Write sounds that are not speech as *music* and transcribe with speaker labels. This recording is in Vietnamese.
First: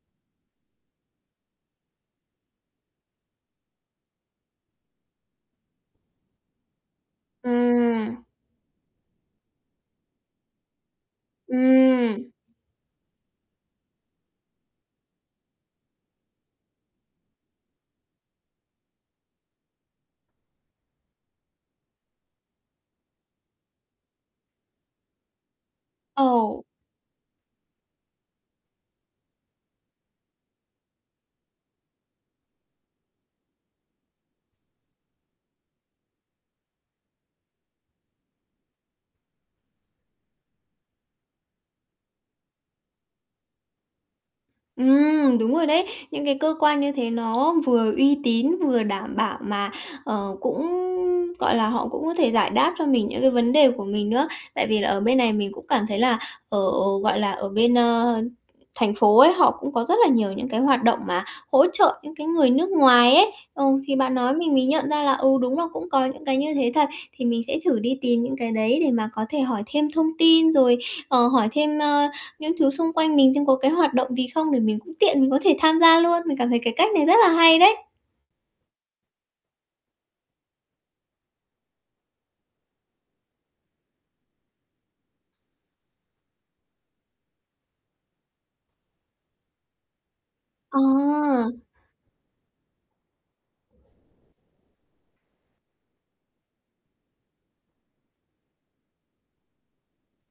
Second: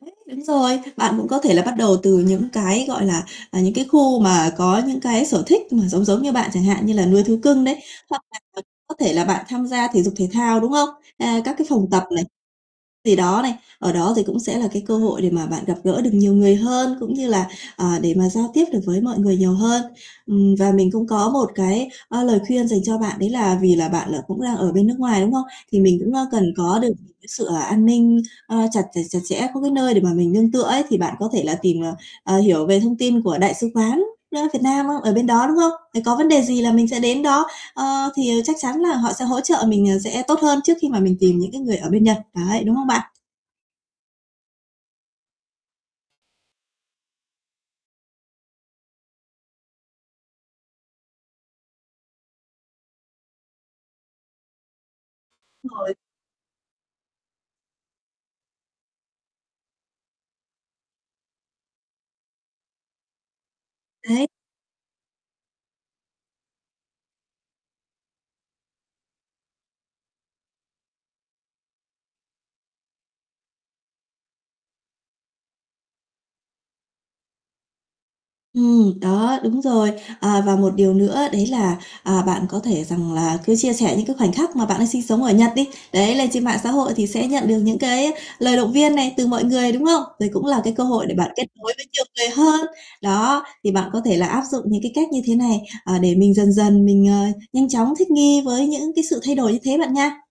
Speaker 1: *unintelligible* Đúng rồi. Bạn cũng có thể là bắt đầu từ những cái, gọi là, à, những cái khu mà có những cái sở thích mà giống giống như bạn, chẳng hạn như là nuôi thú cưng đấy, hoặc
Speaker 2: Ừm.
Speaker 1: là có có thể là bạn tham gia thể dục thể thao, đúng hông? À, các cái phòng tập
Speaker 2: Ừm.
Speaker 1: này. Thì, đó, này, ở đó thì cũng sẽ là cái cơ hội để mà bạn gặp gỡ được nhiều người hơn, cũng như là, ờ, để mà giao tiếp được với mọi người nhiều hơn. Ừm, và mình cũng có một cái, ơ, lời khuyên dành cho bạn, đấy là vì là bạn, ờ, cũng đang ở bên nước ngoài, đúng hông? Thì mình cũng, a, cần
Speaker 2: Ồ!
Speaker 1: có được những cái sự, à, an ninh, ơ, chặt chặt chặt chẽ, có cái nơi để mà mình nương tựa ấy. Thì bạn có thể là tìm, ờ, ờ, hiểu về thông tin của Đại sứ quán, a, Việt Nam á, ở bên đó, đúng hông? Thì có vấn đề gì là mình sẽ đến đó, ờ, thì, ờ, chắc chắn là họ sẽ hỗ trợ mình, ờ, sẽ tốt hơn trước khi mà mình tìm những cái người ở bên Nhật, ấy, đúng hông bạn?
Speaker 2: Ừm, đúng rồi đấy, những cái cơ quan như thế nó vừa uy tín, vừa đảm bảo mà, ờ, cũng, gọi là, họ cũng có thể giải đáp cho mình những cái vấn đề của mình nữa. Tại vì là ở bên này mình cũng cảm
Speaker 1: *unintelligible*
Speaker 2: thấy là, ờ, ờ, gọi là, ở bên, ơ, thành phố ấy họ cũng có rất là nhiều những cái hoạt động mà hỗ trợ những cái người nước ngoài ấy. Ờ, thì bạn
Speaker 1: Đấy.
Speaker 2: nói mình mới nhận ra là, ừ, đúng là cũng có những cái như thế thật. Thì mình sẽ thử đi tìm những cái đấy để mà có thể hỏi thêm thông tin rồi, ờ, hỏi thêm, ơ, những thứ xung quanh mình xem có cái hoạt động gì không để mình cũng tiện mình có thể tham gia luôn. Mình cảm thấy cái cách này rất là hay đấy.
Speaker 1: Ừm, đó, đúng rồi. À, và một điều nữa đấy là, à, bạn có thể rằng là cứ chia sẻ những cái khoảnh khắc mà bạn đang sinh sống ở Nhật đi. Đấy, lên trên mạng xã hội thì sẽ nhận được những cái á lời động viên này từ mọi người, đúng hông? Đây cũng là cái cơ hội để bạn kết
Speaker 2: À!
Speaker 1: nối với nhiều người hơn. Đó, thì bạn có thể là áp dụng những cái cách như thế này, ờ, để mình dần dần mình, ờ, nhanh chóng thích nghi với những cái sự thay đổi như thế bạn nha.